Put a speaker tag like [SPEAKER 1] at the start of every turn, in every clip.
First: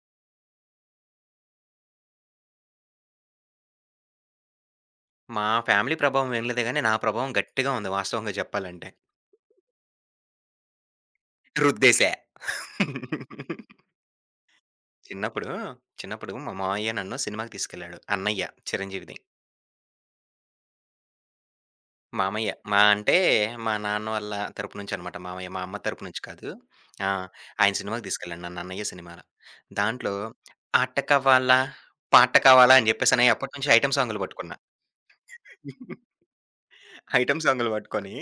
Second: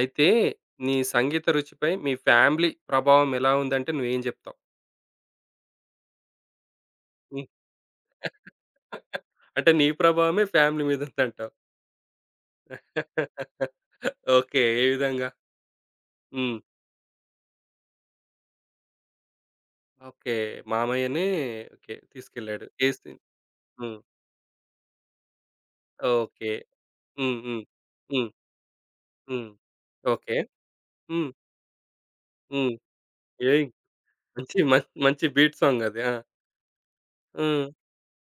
[SPEAKER 1] అయితే నీ సంగీత రుచిపై మీ ఫ్యామిలీ ప్రభావం ఎలా ఉందంటే నువ్వేం జెప్తావు?
[SPEAKER 2] మా ఫ్యామిలీ ప్రభావం ఏం లేదు గానీ, నా ప్రభావం
[SPEAKER 1] హ్మ్.
[SPEAKER 2] గట్టిగా ఉంది వాస్తవంగా జెప్పాలంటే.
[SPEAKER 1] అంటే నీ ప్రభావమే ఫ్యామిలీ మీద ఉందంటావు.
[SPEAKER 2] రుద్దేశా.
[SPEAKER 1] ఓకే. ఏ విధంగా?
[SPEAKER 2] చిన్నప్పుడు, చిన్నప్పుడు మా
[SPEAKER 1] హ్మ్.
[SPEAKER 2] మామయ్య నన్ను సినిమాకి తీసుకెళ్ళాడు. అన్నయ్య 'చిరంజీవిది'.
[SPEAKER 1] ఓకే. మామయ్యనే ఓకే.
[SPEAKER 2] మామయ్య
[SPEAKER 1] తీసుకెళ్ళాడు.
[SPEAKER 2] మా
[SPEAKER 1] ఏ
[SPEAKER 2] అంటే,
[SPEAKER 1] సీన్?
[SPEAKER 2] మా
[SPEAKER 1] హ్మ్.
[SPEAKER 2] నాన్న వాళ్ళ తరపు నుంచనమాట మామయ్య. మా అమ్మ తరపు నుంచి కాదు.
[SPEAKER 1] ఓకే.
[SPEAKER 2] ఆ!
[SPEAKER 1] హ్మ్. హ్మ్.
[SPEAKER 2] ఆయన సినిమాకి
[SPEAKER 1] హ్మ్.
[SPEAKER 2] తీసుకెళ్ళాడు నన్ను అన్నయ్య సినిమాల.
[SPEAKER 1] హ్మ్.
[SPEAKER 2] దాంట్లో
[SPEAKER 1] ఓకే.
[SPEAKER 2] 'ఆట
[SPEAKER 1] హ్మ్.
[SPEAKER 2] కావాలా, పాట
[SPEAKER 1] హ్మ్.
[SPEAKER 2] కావాలా' అని జెప్పేసని
[SPEAKER 1] ఏయ్!
[SPEAKER 2] అప్పటినుంచి ఐటెమ్ సాంగులు పట్టుకున్నా.
[SPEAKER 1] మంచి మంచి బీట్ సాంగ్ అది. ఆ!
[SPEAKER 2] ఐటెమ్
[SPEAKER 1] హ్మ్.
[SPEAKER 2] సాంగులు పట్టుకొని,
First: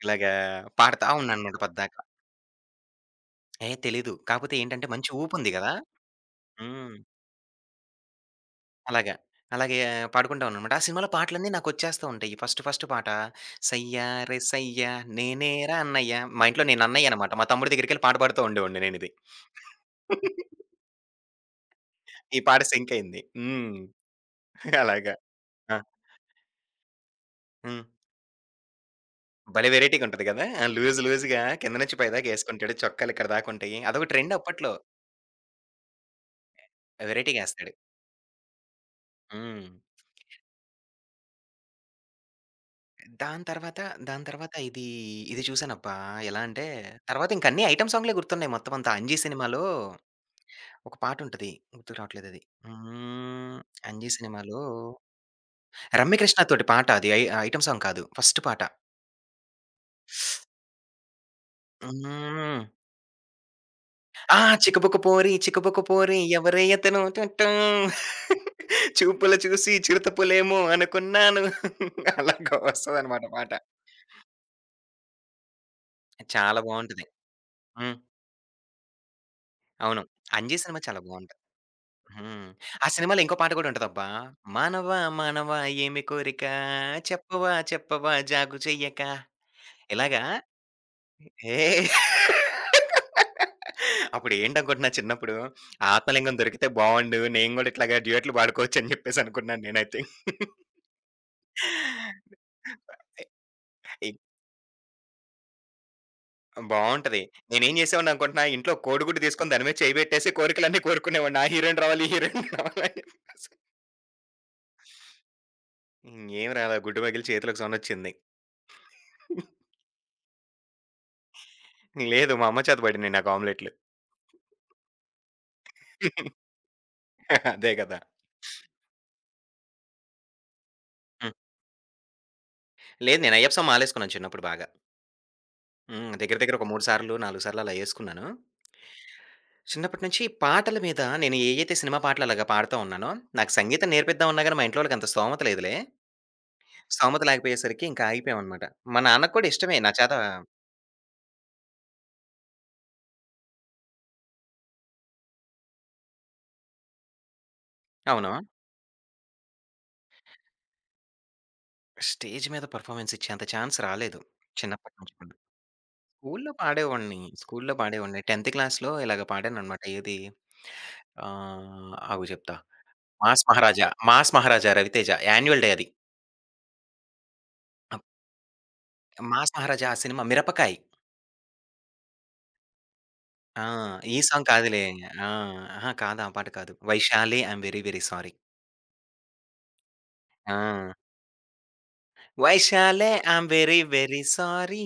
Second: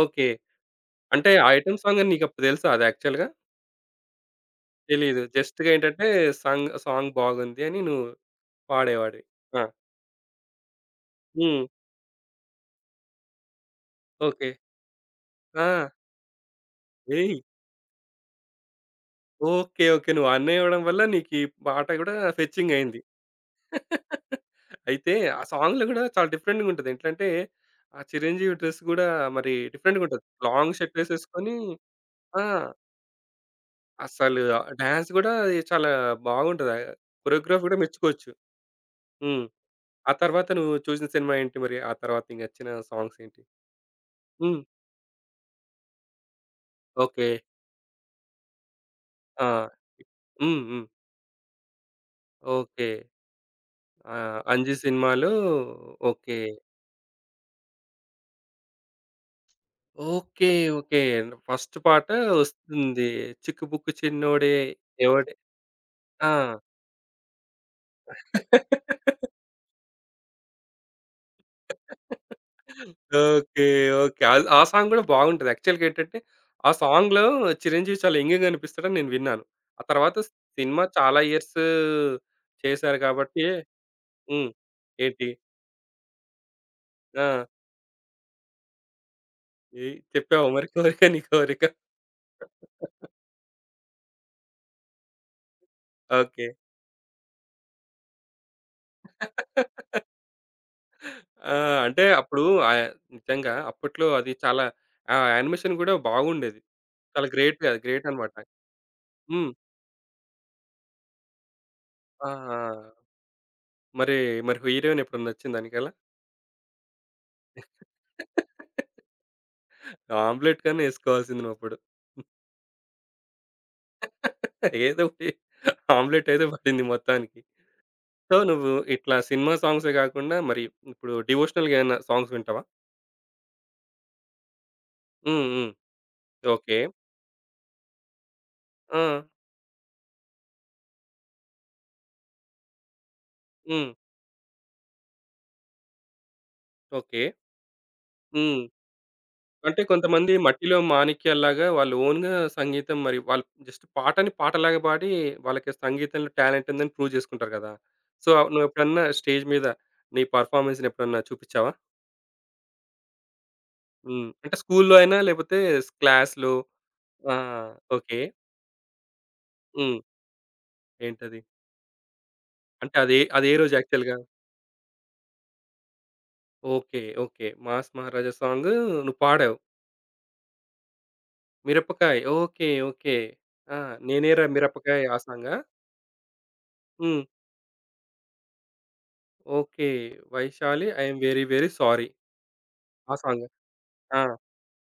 [SPEAKER 1] ఓకే.
[SPEAKER 2] ఇలాగా పాడతా
[SPEAKER 1] అంటే ఆ
[SPEAKER 2] ఉన్నాననమాట
[SPEAKER 1] ఐటెమ్
[SPEAKER 2] పద్దాక.
[SPEAKER 1] సాంగ్ అని నీకప్పుడు తెలుసా అది యాక్చువల్‌గా?
[SPEAKER 2] ఏ తెలీదు. కాపోతే ఏంటంటే మంచి
[SPEAKER 1] తెలీదు.
[SPEAKER 2] ఊపుంది
[SPEAKER 1] జస్ట్‌గా
[SPEAKER 2] గదా!
[SPEAKER 1] ఏంటంటే,
[SPEAKER 2] హ్మ్.
[SPEAKER 1] సాంగ్ బాగుంది అని నువ్వు
[SPEAKER 2] అలాగా.
[SPEAKER 1] వాడేవాడివి. ఆ!
[SPEAKER 2] అలాగే పాడుకుంటా ఉన్నాననమాట. ఆ సినిమాలో పాటలన్నీ
[SPEAKER 1] హ్మ్.
[SPEAKER 2] నాకొచ్చేస్తా ఉంటాయి. ఫస్ట్ ఫస్ట్ పాట 'సయ్యారే
[SPEAKER 1] ఓకే.
[SPEAKER 2] సయ్య
[SPEAKER 1] ఆ!
[SPEAKER 2] నేనేరా అన్నయ్య' మా ఇంట్లో నేను అన్నయ్యనమాట.
[SPEAKER 1] ఏయ్!
[SPEAKER 2] మా తమ్ముడి దగ్గరికెళ్ళి పాట పాడుతూ ఉండేవాడిని నేనిది.
[SPEAKER 1] ఓకే. ఓకే. నువ్వు అన్నయ్య అవ్వడం వల్ల నీకు ఈ పాట గూడా
[SPEAKER 2] ఈ పాట
[SPEAKER 1] ఫెచ్చింగ్
[SPEAKER 2] సింక్
[SPEAKER 1] అయింది.
[SPEAKER 2] అయింది. హ్మ్.
[SPEAKER 1] అయితే
[SPEAKER 2] అలాగా.
[SPEAKER 1] ఆ
[SPEAKER 2] ఆ!
[SPEAKER 1] సాంగ్‌లో గూడా చాలా డిఫరెంట్‌గా ఉంటది. ఎట్లంటే
[SPEAKER 2] హ్మ్.
[SPEAKER 1] ఆ 'చిరంజీవి' డ్రెస్ గూడా మరి
[SPEAKER 2] భలే
[SPEAKER 1] డిఫరెంట్‌గా
[SPEAKER 2] వెరైటీగా
[SPEAKER 1] ఉంటది.
[SPEAKER 2] ఉంటది కదా! ఆ!
[SPEAKER 1] లాంగ్ షర్ట్
[SPEAKER 2] లూజ్ లూజ్‌గా
[SPEAKER 1] వేసేసుకొని
[SPEAKER 2] కింద నుంచి పైదాకా
[SPEAKER 1] ఆ!
[SPEAKER 2] ఏసుకుంటాడు. చొక్కాలు ఇక్కడ దాకా ఉంటాయి. అదొక ట్రెండ్
[SPEAKER 1] అసలు ఆ
[SPEAKER 2] అప్పట్లో.
[SPEAKER 1] డాన్స్ గూడా అది చాలా బాగుంటది.
[SPEAKER 2] వెరైటీగా
[SPEAKER 1] కొరియోగ్రాఫ్
[SPEAKER 2] ఏస్తాడు.
[SPEAKER 1] గూడా మెచ్చుకోవచ్చు. హ్మ్.
[SPEAKER 2] హ్మ్.
[SPEAKER 1] ఆ తర్వాత నువ్వు చూసిన సినిమా ఏంటి మరి? ఆ తర్వాత నీకు నచ్చిన సాంగ్స్ ఏంటి?
[SPEAKER 2] దాని తర్వాత, దాని తర్వాత
[SPEAKER 1] హ్మ్.
[SPEAKER 2] ఇది, ఇది చూసానబ్బా! ఎలా అంటే
[SPEAKER 1] ఓకే.
[SPEAKER 2] తర్వాత ఇంక అన్ని ఐటెమ్ సాంగులే గుర్తున్నాయి మొత్తం అంతా. 'అంజీ'
[SPEAKER 1] ఆ!
[SPEAKER 2] సినిమాలో
[SPEAKER 1] హ్మ్. హ్మ్.
[SPEAKER 2] ఒక పాటుంటది. గుర్తుకు రావట్లేదది.
[SPEAKER 1] ఓకే.
[SPEAKER 2] హ్మ్.
[SPEAKER 1] ఆ!
[SPEAKER 2] 'అంజీ' సినిమాలో
[SPEAKER 1] 'అంజి' సినిమాలో ఓకే.
[SPEAKER 2] రమ్యకృష్ణతోటి పాట అది. ఐటెమ్ సాంగ్ కాదు. ఫస్ట్ పాట.
[SPEAKER 1] ఓకే. ఓకే. ఫస్ట్ పాట
[SPEAKER 2] హ్మ్.
[SPEAKER 1] వస్తుంది. 'చిక్కుబుక్కు
[SPEAKER 2] ఆ!
[SPEAKER 1] చిన్నోడే
[SPEAKER 2] 'చికబుక పోరి
[SPEAKER 1] ఎవడే'
[SPEAKER 2] చికబుక పోరి
[SPEAKER 1] ఆ!
[SPEAKER 2] ఎవరే అతను టం-టం చూపుల చూసి చిరుతపులేమో అనుకున్నాను.' అలాగా వస్తదనమాట పాట.
[SPEAKER 1] ఓకే. ఓకే. ఆల్ ఆ సాంగ్ గూడా బాగుంటది. యాక్చువల్‌గా ఏంటంటే,
[SPEAKER 2] చాలా
[SPEAKER 1] ఆ
[SPEAKER 2] బావుంటది.
[SPEAKER 1] సాంగ్‌లో
[SPEAKER 2] హ్మ్.
[SPEAKER 1] చిరంజీవి చాలా యంగ్‌గా కనిపిస్తాడని నేను విన్నాను. ఆ
[SPEAKER 2] అవును.
[SPEAKER 1] తర్వాత
[SPEAKER 2] 'అంజీ' సినిమా
[SPEAKER 1] సినిమా
[SPEAKER 2] చాలా
[SPEAKER 1] చాలా
[SPEAKER 2] బావుంటది.
[SPEAKER 1] ఇయర్స్
[SPEAKER 2] హ్మ్. ఆ
[SPEAKER 1] చేశారు
[SPEAKER 2] సినిమాలో ఇంకో
[SPEAKER 1] కాబట్టి
[SPEAKER 2] పాట కూడా ఉంటదబ్బా!
[SPEAKER 1] హ్మ్.
[SPEAKER 2] 'మానవా
[SPEAKER 1] ఏంటి?
[SPEAKER 2] మానవా ఏమి కోరిక
[SPEAKER 1] ఆ!
[SPEAKER 2] చెప్పవా చెప్పవా జాగు చెయ్యక'
[SPEAKER 1] ఏ
[SPEAKER 2] ఇలాగా
[SPEAKER 1] చెప్పావా మరి కోరిక నీ కోరిక?
[SPEAKER 2] ఏయ్! అప్పుడు ఏంటనుకుంటున్నా చిన్నప్పుడు, ఆత్మలింగం
[SPEAKER 1] ఓకే.
[SPEAKER 2] దొరికితే బావుండు. నేను గూడా ఇట్లాగా డ్యూయెట్లు పాడుకోవచ్చు అని జెప్పేసి అనుకున్నాను నేనైతే.
[SPEAKER 1] ఆ! అంటే అప్పుడు ఆహ్, నిజంగా అప్పట్లో
[SPEAKER 2] ఇ
[SPEAKER 1] అది చాలా ఆ యానిమేషన్ గూడా బాగుండేది.
[SPEAKER 2] బావుంటది.
[SPEAKER 1] చాలా గ్రేట్‌గా
[SPEAKER 2] నేనేం
[SPEAKER 1] గ్రేట్
[SPEAKER 2] జేసేవాడిని
[SPEAKER 1] అన్నమాట.
[SPEAKER 2] అనుకుంటున్నా, ఇంట్లో కోడిగుడ్డు
[SPEAKER 1] హ్మ్.
[SPEAKER 2] తీసుకొని దాని మీద చేయి బెట్టేసి కోరికలన్నీ కోరుకునేవాడిని. ఆ హీరోయిన్ రావాలి, ఈ
[SPEAKER 1] ఆ!
[SPEAKER 2] హీరోయిన్
[SPEAKER 1] ఆ!
[SPEAKER 2] రావాలి అని జెప్పేసి.
[SPEAKER 1] మరి మరి హీరోయిన్ ఎప్పుడన్నా వచ్చిందా ఎనకాల?
[SPEAKER 2] హ్మ్. ఏం రాలా గుడ్డు పగిలి చేతిలోకి సౌండొచ్చింది.
[SPEAKER 1] ఆమ్లెట్ కన్నా ఏసుకోవాల్సింది నువ్వప్పుడు.
[SPEAKER 2] లేదు. మా అమ్మ చేత బడినియి నాకు ఆమ్లెట్‌లు.
[SPEAKER 1] ఏదో ఒకటి ఆమ్లెట్ అయితే పడింది మొత్తానికి.
[SPEAKER 2] అదే గదా!
[SPEAKER 1] సో, నువ్వు ఇట్లా సినిమా సాంగ్సే గాకుండా మరి ఇప్పుడు
[SPEAKER 2] హ్మ్.
[SPEAKER 1] డివోషనల్‌గా ఏమన్నా సాంగ్స్ వింటావా?
[SPEAKER 2] లేదు. నేను అయ్యప్ప స్వామి మాలేసుకున్నాను చిన్నప్పుడు బాగా.
[SPEAKER 1] హ్మ్. హ్మ్.
[SPEAKER 2] హ్మ్. దగ్గర దగ్గర ఒక
[SPEAKER 1] ఓకే.
[SPEAKER 2] 3 సార్లు, 4 సార్లు అలా యేసుకున్నాను.
[SPEAKER 1] ఆ!
[SPEAKER 2] చిన్నప్పటి నుంచి పాటల మీద నేను ఏయైతే సినిమా పాటలు అలాగా పాడుతా ఉన్నానో, నాకు
[SPEAKER 1] హ్మ్.
[SPEAKER 2] సంగీతం నేర్పిద్దామన్నా గాని మా ఇంట్లో వాళ్ళకి అంత స్తోమత లేదులే.
[SPEAKER 1] ఓకే.
[SPEAKER 2] స్తోమత లేకపోయేసరికి ఇంకా
[SPEAKER 1] హ్మ్.
[SPEAKER 2] ఆగిపోయామనమాట. మా నాన్నకి కూడా ఇష్టమే
[SPEAKER 1] అంటే
[SPEAKER 2] నా చేత
[SPEAKER 1] కొంతమంది మట్టిలో మాణిక్యాల్లాగా వాళ్ళు ఓన్‌గా సంగీతం మరి వాళ్ళు జస్ట్ పాటని పాటలాగా పాడి వాళ్ళకి సంగీతంలో టాలెంట్ ఉందని ప్రూవ్ చేసుకుంటారు కదా!
[SPEAKER 2] అవును.
[SPEAKER 1] సో, నువ్వెప్పుడన్నా స్టేజ్ మీద నీ పెర్ఫార్మన్స్‌ని ఎప్పుడన్నా చూపిచ్చావా?
[SPEAKER 2] స్టేజ్ మీద పెర్ఫార్మన్స్ ఇచ్చేంత ఛాన్స్ రాలేదు.
[SPEAKER 1] హ్మ్. అంటే స్కూల్‌లో
[SPEAKER 2] చిన్నప్పటి నుంచి
[SPEAKER 1] అయినా
[SPEAKER 2] కూడా.
[SPEAKER 1] లేపోతే
[SPEAKER 2] స్కూల్లో
[SPEAKER 1] క్లాస్‌లో
[SPEAKER 2] పాడేవాడిని.
[SPEAKER 1] ఆ!
[SPEAKER 2] స్కూల్లో
[SPEAKER 1] ఓకే.
[SPEAKER 2] పాడేవాడిని. 10థ్ క్లాస్‌లో ఇలాగ పాడాననమాట.
[SPEAKER 1] హ్మ్.
[SPEAKER 2] ఏది
[SPEAKER 1] ఏంటది?
[SPEAKER 2] ఆహ్, ఆగు చెప్తా.
[SPEAKER 1] అంటే అదే అదే రోజు యాక్చువల్‌గా?
[SPEAKER 2] 'Mass Maharaja' 'Ravi Teja' annual day అది.
[SPEAKER 1] Okay. Okay. 'Mass Maharaja' song నువ్వు
[SPEAKER 2] 'మాస్
[SPEAKER 1] పాడావు.
[SPEAKER 2] మహారాజా' ఆ cinema 'Mirapakay.'
[SPEAKER 1] Mirapakay okay. Okay.
[SPEAKER 2] ఆ!
[SPEAKER 1] ఆ!
[SPEAKER 2] ఈ
[SPEAKER 1] 'నేనేరా
[SPEAKER 2] సాంగ్ కాదులే.
[SPEAKER 1] మిరపకాయ్' ఆ
[SPEAKER 2] ఆ!
[SPEAKER 1] సాంగా?
[SPEAKER 2] అహా! కాదు. ఆ పాట కాదు.
[SPEAKER 1] హ్మ్.
[SPEAKER 2] 'Vaishali I'm very very sorry.'
[SPEAKER 1] Okay. 'Vaishali
[SPEAKER 2] ఆ!
[SPEAKER 1] I am very very sorry'
[SPEAKER 2] వైశాలే
[SPEAKER 1] ఆ సాంగ్.
[SPEAKER 2] ఐయామ్ వెరీ వెరీ
[SPEAKER 1] ఆ!
[SPEAKER 2] సారీ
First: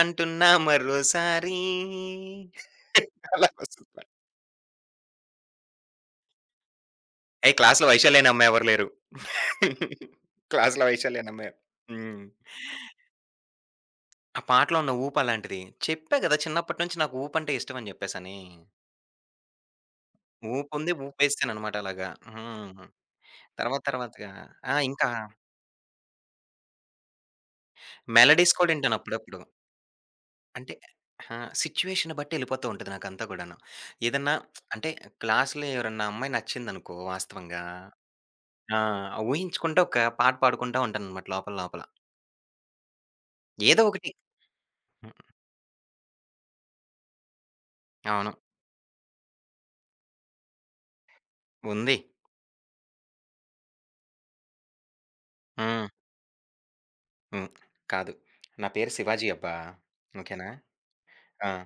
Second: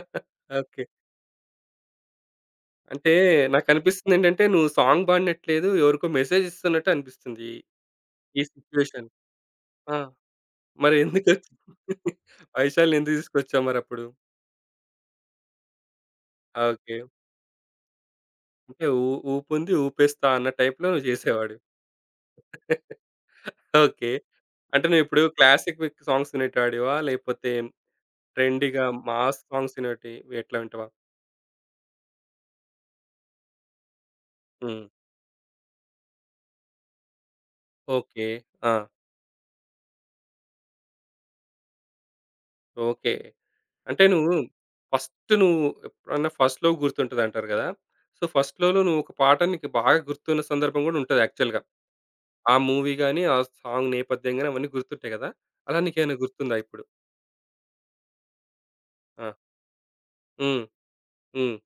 [SPEAKER 2] అంటున్నా
[SPEAKER 1] ఓకే.
[SPEAKER 2] మరోసారి.
[SPEAKER 1] అంటే
[SPEAKER 2] అలాగొస్తది పాట.
[SPEAKER 1] నాకనిపిస్తుందేంటంటే నువ్వు సాంగ్ పాడినట్లేదు. ఎవరికో మెసేజ్ ఇస్తున్నట్టు అనిపిస్తుంది.
[SPEAKER 2] ఏయ్! క్లాస్‌లో వైశాలిని
[SPEAKER 1] ఈ
[SPEAKER 2] అమ్మాయి ఎవరు లేరు.
[SPEAKER 1] సిట్యుయేషన్. ఆ!
[SPEAKER 2] క్లాస్‌లో
[SPEAKER 1] మరి
[SPEAKER 2] వైశాలిని అమ్మాయి
[SPEAKER 1] ఎందుకొచ్చింది?
[SPEAKER 2] హ్మ్.
[SPEAKER 1] 'వైశాలిని' ఎందుకు తీసుకొచ్చావు మరప్పుడు?
[SPEAKER 2] ఆ పాటలో ఉన్న ఊపు అలాంటిది. చెప్పా గదా! చిన్నప్పటి
[SPEAKER 1] ఓకే.
[SPEAKER 2] నుంచి నాకు ఊపు అంటే ఇష్టం అని జెప్పేసని.
[SPEAKER 1] అంటే ఊపుంది ఊపేస్తా అన్న టైప్‌లో
[SPEAKER 2] ఊపుంది.
[SPEAKER 1] నువ్వు చేసేవాడివి.
[SPEAKER 2] ఊపేసాననమాట అలాగా. హ్మ్. తర్వాత
[SPEAKER 1] ఓకే.
[SPEAKER 2] తర్వాతగా ఆ!
[SPEAKER 1] అంటే
[SPEAKER 2] ఇంకా
[SPEAKER 1] నువ్విప్పుడు క్లాసిక్ సాంగ్స్ వినేటవాడివా? లేకపోతే
[SPEAKER 2] మెలోడీస్ కూడా
[SPEAKER 1] ట్రెండీగా
[SPEAKER 2] వింటాను
[SPEAKER 1] మాస్
[SPEAKER 2] అప్పుడప్పుడు.
[SPEAKER 1] సాంగ్స్ వినేటివి ఎట్లా
[SPEAKER 2] అంటే
[SPEAKER 1] వింటావా?
[SPEAKER 2] ఆ! సిట్యుయేషన్ బట్టి ఎళ్ళిపోతూ ఉంటది నాకంతా గూడాను. ఏదన్నా
[SPEAKER 1] హ్మ్.
[SPEAKER 2] అంటే క్లాస్‌లో ఎవరన్నా అమ్మాయి నచ్చిందనుకో వాస్తవంగా
[SPEAKER 1] ఓకే. ఆ!
[SPEAKER 2] ఆ! ఊహించుకుంటా ఒక పాట పాడుకుంటా ఉంటాననమాట లోపల లోపల.
[SPEAKER 1] ఓకే.
[SPEAKER 2] ఏదో
[SPEAKER 1] అంటే
[SPEAKER 2] ఒకటి.
[SPEAKER 1] నువ్వు
[SPEAKER 2] హ్మ్.
[SPEAKER 1] ఫస్ట్ నువ్వు ఎప్పుడన్నా ఫస్ట్ లవ్ గుర్తుంటది అంటారు కదా! సో,
[SPEAKER 2] అవును.
[SPEAKER 1] ఫస్ట్ లవ్‌లో నువ్వు ఒక పాట నీకు బాగా గుర్తున్న సందర్భం గూడా ఉంటది యాక్చువల్‌గా.
[SPEAKER 2] ఉంది.
[SPEAKER 1] ఆ మూవీ గాని, ఆ సాంగ్ నేపథ్యం గాని అవన్నీ గుర్తుంటాయి కదా! అలా
[SPEAKER 2] హ్మ్.
[SPEAKER 1] నీకేమైనా గుర్తుందా ఇప్పుడు?
[SPEAKER 2] హ్మ్. కాదు. నా పేరు
[SPEAKER 1] ఆ!
[SPEAKER 2] శివాజీ అబ్బా! ఓకేనా?
[SPEAKER 1] హ్మ్.
[SPEAKER 2] ఆ!
[SPEAKER 1] హ్మ్.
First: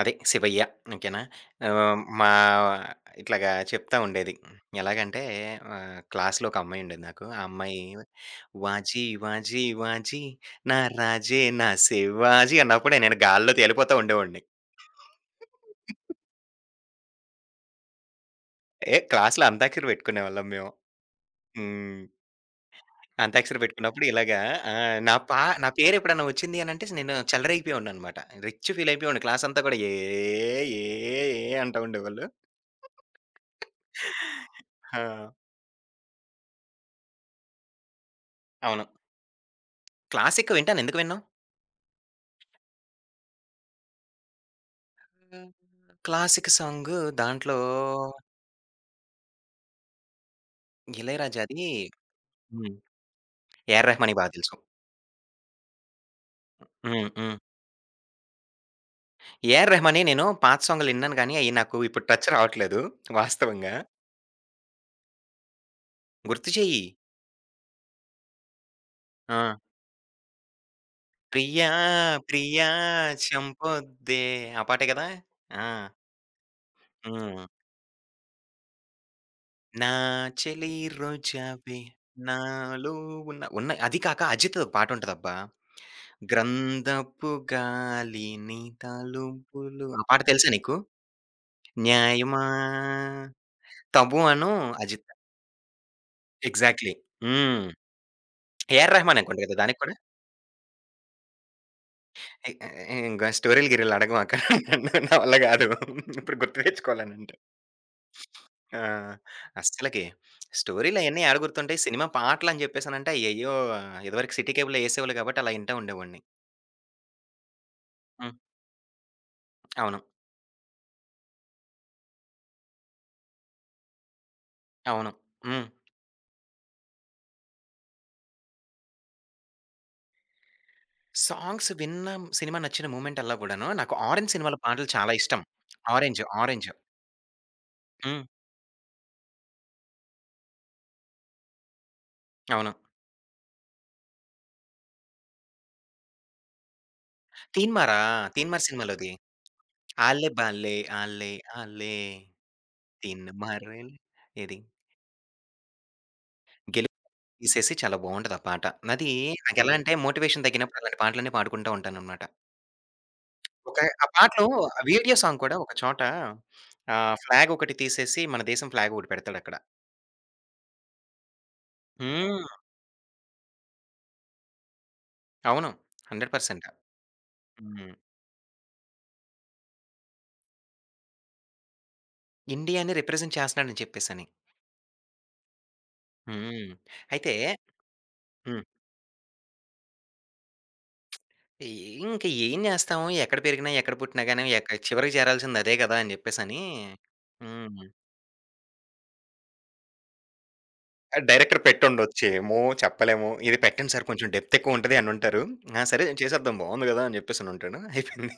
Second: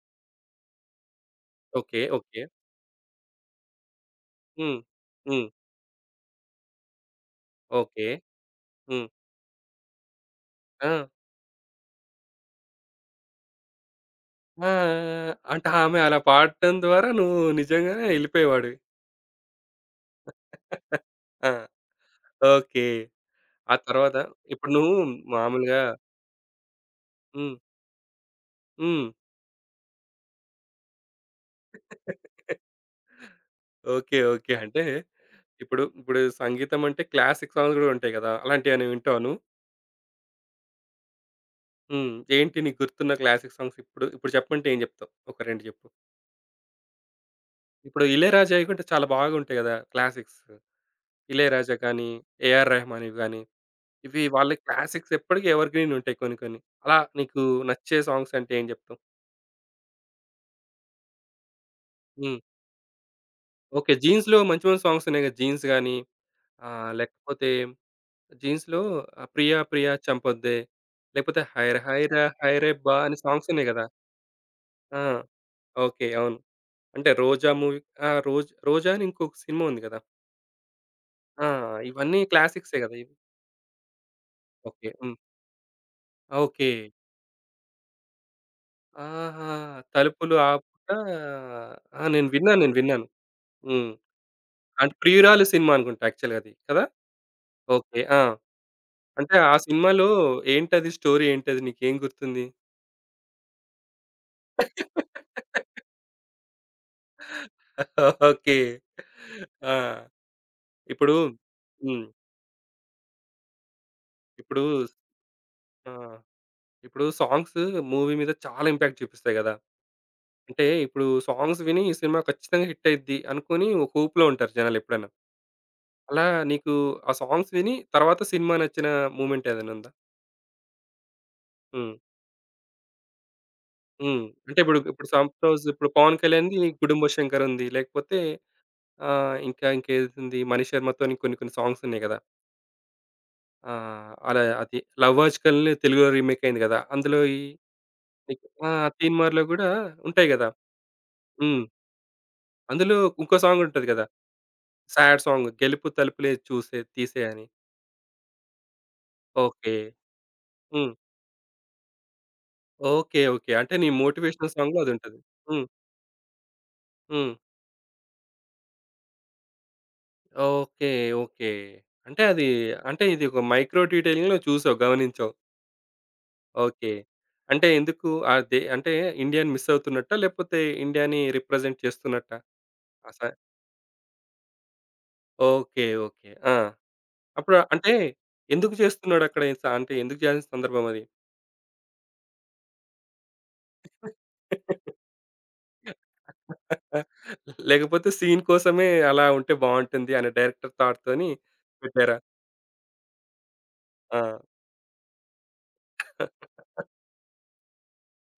[SPEAKER 2] అదే శివయ్య. ఓకేనా. ఆహ్,
[SPEAKER 1] ఓకే.
[SPEAKER 2] మా
[SPEAKER 1] ఓకే.
[SPEAKER 2] ఇట్లాగా చెప్తా ఉండేది.
[SPEAKER 1] హ్మ్.
[SPEAKER 2] ఎలాగంటే
[SPEAKER 1] హ్మ్.
[SPEAKER 2] ఆహ్, క్లాస్‌లో ఒక అమ్మాయి ఉండేది నాకు. ఆ అమ్మాయి
[SPEAKER 1] ఓకే.
[SPEAKER 2] "వాజీ
[SPEAKER 1] హ్మ్.
[SPEAKER 2] వాజీ వాజీ నా
[SPEAKER 1] ఆ!
[SPEAKER 2] రాజే నా శివాజీ" అన్నప్పుడే నేను గాల్లో తేలిపోతా ఉండేవాడిని.
[SPEAKER 1] ఆ! అంటే ఆమె అలా పాడటం ద్వారా నువ్వు నిజంగానే ఎళ్ళిపోయేవాడివి.
[SPEAKER 2] ఏ క్లాస్‌లో అంతాక్షరి పెట్టుకునేవాళ్ళం మేము.
[SPEAKER 1] ఆ!
[SPEAKER 2] హ్మ్.
[SPEAKER 1] ఓకే.
[SPEAKER 2] అంతాక్షరి
[SPEAKER 1] ఆ
[SPEAKER 2] పెట్టుకున్నప్పుడు
[SPEAKER 1] తర్వాత
[SPEAKER 2] ఇలాగా
[SPEAKER 1] ఇప్పుడు నువ్వు
[SPEAKER 2] ఆహ్, నా
[SPEAKER 1] మామూలుగా
[SPEAKER 2] పేరు ఎప్పుడన్నా వచ్చింది అనంటే నేను
[SPEAKER 1] హ్మ్.
[SPEAKER 2] చెలరేగిపోయేవాడిననమాట. రిచ్ ఫీల్
[SPEAKER 1] హ్మ్.
[SPEAKER 2] అయిపోయేవాడిని క్లాస్ అంతా కూడా "ఏ ఏ ఏ" అంటా ఉండేవాళ్ళు.
[SPEAKER 1] ఓకే. ఓకే. అంటే
[SPEAKER 2] ఆ!
[SPEAKER 1] ఇప్పుడు, సంగీతం అంటే క్లాసిక్ సాంగ్స్ గూడా ఉంటాయి గదా!
[SPEAKER 2] అవును.
[SPEAKER 1] అలాంటియేమైనా వింటావా నువ్వు?
[SPEAKER 2] క్లాసిక్ వింటాను. ఎందుకు వినను?
[SPEAKER 1] హ్మ్. ఏంటి నీకు గుర్తున్న క్లాసిక్ సాంగ్స్ ఇప్పుడు, చెప్పమంటే ఏం జెప్తావు? ఒక
[SPEAKER 2] హుహు.
[SPEAKER 1] 2 జెప్పు.
[SPEAKER 2] క్లాసిక్ సాంగు దాంట్లో
[SPEAKER 1] ఇప్పుడు 'ఇళయరాజా'యి కూడా చాలా బాగుంటాయి గదా! క్లాసిక్స్.
[SPEAKER 2] 'ఇళయరాజాది'
[SPEAKER 1] 'ఇళయరాజా' కానీ, 'ఏఆర్
[SPEAKER 2] హ్మ్.
[SPEAKER 1] రెహమాన్' ఇవి గాని,
[SPEAKER 2] 'ఏఆర్ రెహమాన్‌కి'
[SPEAKER 1] ఇవి
[SPEAKER 2] బాగా
[SPEAKER 1] వాళ్ళ
[SPEAKER 2] తెలుసు.
[SPEAKER 1] క్లాసిక్స్ ఎప్పటికి ఎవర్‌గ్రీన్ ఉంటాయి కొన్ని కొన్ని. అలా
[SPEAKER 2] హ్మ్. హ్మ్.
[SPEAKER 1] నీకు నచ్చే సాంగ్స్ అంటే ఏం జెప్తావు?
[SPEAKER 2] 'ఏఆర్ రెహమాన్‌యి' నేను పాత సాంగులు విన్నాను గానీ, అయి నాకు ఇప్పుడు టచ్
[SPEAKER 1] హ్మ్.
[SPEAKER 2] రావట్లేదు వాస్తవంగా.
[SPEAKER 1] ఓకే. 'జీన్స్‌లో' మంచి మంచి సాంగ్స్ ఉన్నాయి గదా! 'జీన్స్' గాని
[SPEAKER 2] గుర్తు చెయ్యి.
[SPEAKER 1] లేకపోతే జీన్స్‌లో
[SPEAKER 2] ఆ!
[SPEAKER 1] 'ప్రియా ప్రియా చంపొద్దే' లేకపోతే
[SPEAKER 2] 'ప్రియా
[SPEAKER 1] 'హైర్ హైరా
[SPEAKER 2] ప్రియా
[SPEAKER 1] హైరే బా' అనే సాంగ్స్ ఉన్నాయి గదా!
[SPEAKER 2] చంపొద్దే' ఆ పాటే
[SPEAKER 1] ఆ!
[SPEAKER 2] కదా! ఆ!
[SPEAKER 1] ఓకే. అవును. అంటే
[SPEAKER 2] హ్మ్.
[SPEAKER 1] 'రోజా' మూవీ ఆ! 'రోజ్ రోజా' అని ఇంకొక సినిమా ఉంది
[SPEAKER 2] 'నా
[SPEAKER 1] గదా!
[SPEAKER 2] చెలి
[SPEAKER 1] ఆ!
[SPEAKER 2] రోజావే
[SPEAKER 1] ఇవన్నీ క్లాసిక్సే
[SPEAKER 2] నాలో
[SPEAKER 1] గదా! ఇవి.
[SPEAKER 2] ఉన్న' ఉన్నాయి. అది కాక అజిత్‌ది ఒక
[SPEAKER 1] ఓకే. హ్మ్.
[SPEAKER 2] పాటుంటదబ్బా!
[SPEAKER 1] ఓకే.
[SPEAKER 2] గ్రంథపు గాలిని
[SPEAKER 1] ఆహా!
[SPEAKER 2] తలుపులు ఆ పాట
[SPEAKER 1] 'తలుపులు
[SPEAKER 2] తెలుసా నీకు?
[SPEAKER 1] ఆపుట' ఆ! నేను
[SPEAKER 2] 'న్యాయమా'
[SPEAKER 1] విన్నాను. నేను విన్నాను. హ్మ్.
[SPEAKER 2] 'తబు' అను
[SPEAKER 1] అంటే
[SPEAKER 2] 'అజిత్'
[SPEAKER 1] 'ప్రియురాలు' సినిమా అనుకుంటా యాక్చువల్‌గా అది. కదా!
[SPEAKER 2] ఎగ్జాక్ట్‌లీ. హ్మ్.
[SPEAKER 1] ఓకే. ఆ!
[SPEAKER 2] ఏఆర్ రెహమాన్
[SPEAKER 1] అంటే
[SPEAKER 2] అనుకుంట
[SPEAKER 1] ఆ
[SPEAKER 2] కదా! దానికి కూడా?
[SPEAKER 1] సినిమాలో ఏంటది స్టోరీ ఏంటది? నీకేం గుర్తుంది?
[SPEAKER 2] ఎ ఎ ఇంగా స్టోరీలు గిరీలు అడగమాక. నా వల్ల గాదు. ఇప్పుడు గుర్తు తెచ్చుకోవాలనంటే.
[SPEAKER 1] ఓకే.
[SPEAKER 2] ఆ!
[SPEAKER 1] ఆ!
[SPEAKER 2] అస్సలకి. స్టోరీలు
[SPEAKER 1] ఇప్పుడు
[SPEAKER 2] అయన్నీ ఏడ గుర్తుంటాయి.
[SPEAKER 1] హ్మ్.
[SPEAKER 2] సినిమా పాటలని జెప్పేసనంటే అయ్యయ్యో! ఇదివరకు సిటీ
[SPEAKER 1] ఇప్పుడు
[SPEAKER 2] కేబుల్‌లో యేసేవాళ్ళు గాబట్టి అలా ఇంటా
[SPEAKER 1] ఆ!
[SPEAKER 2] ఉండేవాడిని.
[SPEAKER 1] ఇప్పుడు సాంగ్స్ మూవీ మీద
[SPEAKER 2] హ్మ్.
[SPEAKER 1] చాలా ఇంపాక్ట్ చూపిస్తాయి గదా!
[SPEAKER 2] అవును.
[SPEAKER 1] అంటే ఇప్పుడు సాంగ్స్ విని ఈ సినిమా ఖచ్చితంగా హిట్ అయిద్ది అనుకోని ఒక ఊపులో ఉంటారు జనాలెప్పుడైనా.
[SPEAKER 2] అవును. హ్మ్.
[SPEAKER 1] అలా నీకు ఆ సాంగ్స్ విని తర్వాత సినిమా నచ్చిన మూమెంట్ ఏదైనా ఉందా?
[SPEAKER 2] సాంగ్స్
[SPEAKER 1] హ్మ్.
[SPEAKER 2] విన్న సినిమా నచ్చిన మూమెంటల్లా గూడాను, నాకు
[SPEAKER 1] హ్మ్.
[SPEAKER 2] 'ఆరెంజ్'
[SPEAKER 1] అంటే
[SPEAKER 2] సినిమాలో
[SPEAKER 1] ఇప్పుడు
[SPEAKER 2] పాటలు
[SPEAKER 1] ఇప్పుడు
[SPEAKER 2] చాలా ఇష్టం.
[SPEAKER 1] సపోజ్ ఇప్పుడు 'పవన్ కళ్యాణ్‌ది'
[SPEAKER 2] 'ఆరెంజ్'
[SPEAKER 1] 'గుడుంబ శంకర్' ఉంది. లేకపోతే
[SPEAKER 2] హ్మ్.
[SPEAKER 1] ఇంకా ఇంకేదుంది 'మణి శర్మతోని' కొన్ని కొన్ని సాంగ్స్ ఉన్నాయి గదా!
[SPEAKER 2] అవును.
[SPEAKER 1] అలా అది 'లవ్ యాజ్కల్‌ని' తెలుగులో రీమేక్ అయింది గదా! అందులో ఈ
[SPEAKER 2] 'తీన్మారా'
[SPEAKER 1] నీకు
[SPEAKER 2] 'తీన్మార్'
[SPEAKER 1] ఆ!
[SPEAKER 2] సినిమాలోది.
[SPEAKER 1] 'తీన్మార్'లో గూడా
[SPEAKER 2] ఆల్లే
[SPEAKER 1] ఉంటాయి గదా!
[SPEAKER 2] బాల్లే ఆల్లే
[SPEAKER 1] హ్మ్.
[SPEAKER 2] ఆల్లే
[SPEAKER 1] అందులో ఇంకో సాంగ్ ఉంటది
[SPEAKER 2] తీన్మారేల్
[SPEAKER 1] గదా!
[SPEAKER 2] ఏది
[SPEAKER 1] సాడ్ సాంగ్ 'గెలుపు తలుపులే చూసే
[SPEAKER 2] 'గెలుపు
[SPEAKER 1] తీసే' అని.
[SPEAKER 2] తీసేసి' చాలా బావుంటది ఆ పాట. అది
[SPEAKER 1] ఓకే.
[SPEAKER 2] నాకెలా అంటే మోటివేషన్ తగ్గినప్పుడు
[SPEAKER 1] హ్మ్.
[SPEAKER 2] అలాంటి పాటలన్నీ పాడుకుంటా ఉంటాననమాట.
[SPEAKER 1] ఓకే. ఓకే. అంటే
[SPEAKER 2] ఒక
[SPEAKER 1] నీ
[SPEAKER 2] ఆ పాటలో
[SPEAKER 1] మోటివేషనల్ సాంగ్‌లో
[SPEAKER 2] ఆ వీడియో
[SPEAKER 1] అదుంటది.
[SPEAKER 2] సాంగ్ కూడా
[SPEAKER 1] హ్మ్.
[SPEAKER 2] ఒక చోట ఆహ్,
[SPEAKER 1] హ్మ్.
[SPEAKER 2] ఫ్లాగ్ ఒకటి తీసేసి మన దేశం ఫ్లాగ్ ఒకటి పెడతాడక్కడ.
[SPEAKER 1] ఓకే. ఓకే. అంటే అది
[SPEAKER 2] హ్మ్.
[SPEAKER 1] అంటే ఇది ఒక మైక్రో డీటెయిలింగ్ నువ్వు చూసావు, గమనించావు.
[SPEAKER 2] అవును. 100%
[SPEAKER 1] ఓకే. అంటే
[SPEAKER 2] హ్మ్.
[SPEAKER 1] ఎందుకు అదే అంటే ఇండియాని మిస్ అవుతున్నట్టా? లేకపోతే ఇండియాని రిప్రజెంట్ చేస్తున్నట్టా?
[SPEAKER 2] ఇండియాని
[SPEAKER 1] ఆ సా
[SPEAKER 2] రిప్రజెంట్ చేస్తున్నాడని చెప్పేసని.
[SPEAKER 1] ఓకే. ఓకే. ఆ!
[SPEAKER 2] హ్మ్.
[SPEAKER 1] అప్పుడు
[SPEAKER 2] అయితే
[SPEAKER 1] అంటే
[SPEAKER 2] హ్మ్.
[SPEAKER 1] ఎందుకు చేస్తున్నాడక్కడ? అంటే ఎందుకు చేయాల్సిన సందర్భం అది?
[SPEAKER 2] ఇ ఇంక ఏం జేస్తాం? ఎక్కడ పెరిగినా, ఎక్కడ పుట్టినా గాని, ఎక్క చివరికి చేరాల్సింది అదే గదా! అని జెప్పేసని హ్మ్.
[SPEAKER 1] లేకపోతే సీన్ కోసమే అలా ఉంటే బావుంటుంది అనే డైరెక్టర్
[SPEAKER 2] ఆ
[SPEAKER 1] థాట్‌తోని
[SPEAKER 2] డైరెక్టర్
[SPEAKER 1] పెట్టారా?
[SPEAKER 2] పెట్టుండొచ్చేమో చెప్పలేము. ఇది పెట్టండి సార్
[SPEAKER 1] ఆ!
[SPEAKER 2] కొంచెం డెప్త్ ఎక్కువుంటది అనుంటారు. ఆ! సరే చేసేద్దాం బావుంది గదా! అని జెప్పేసనుంటాడు. అయిపోయింది.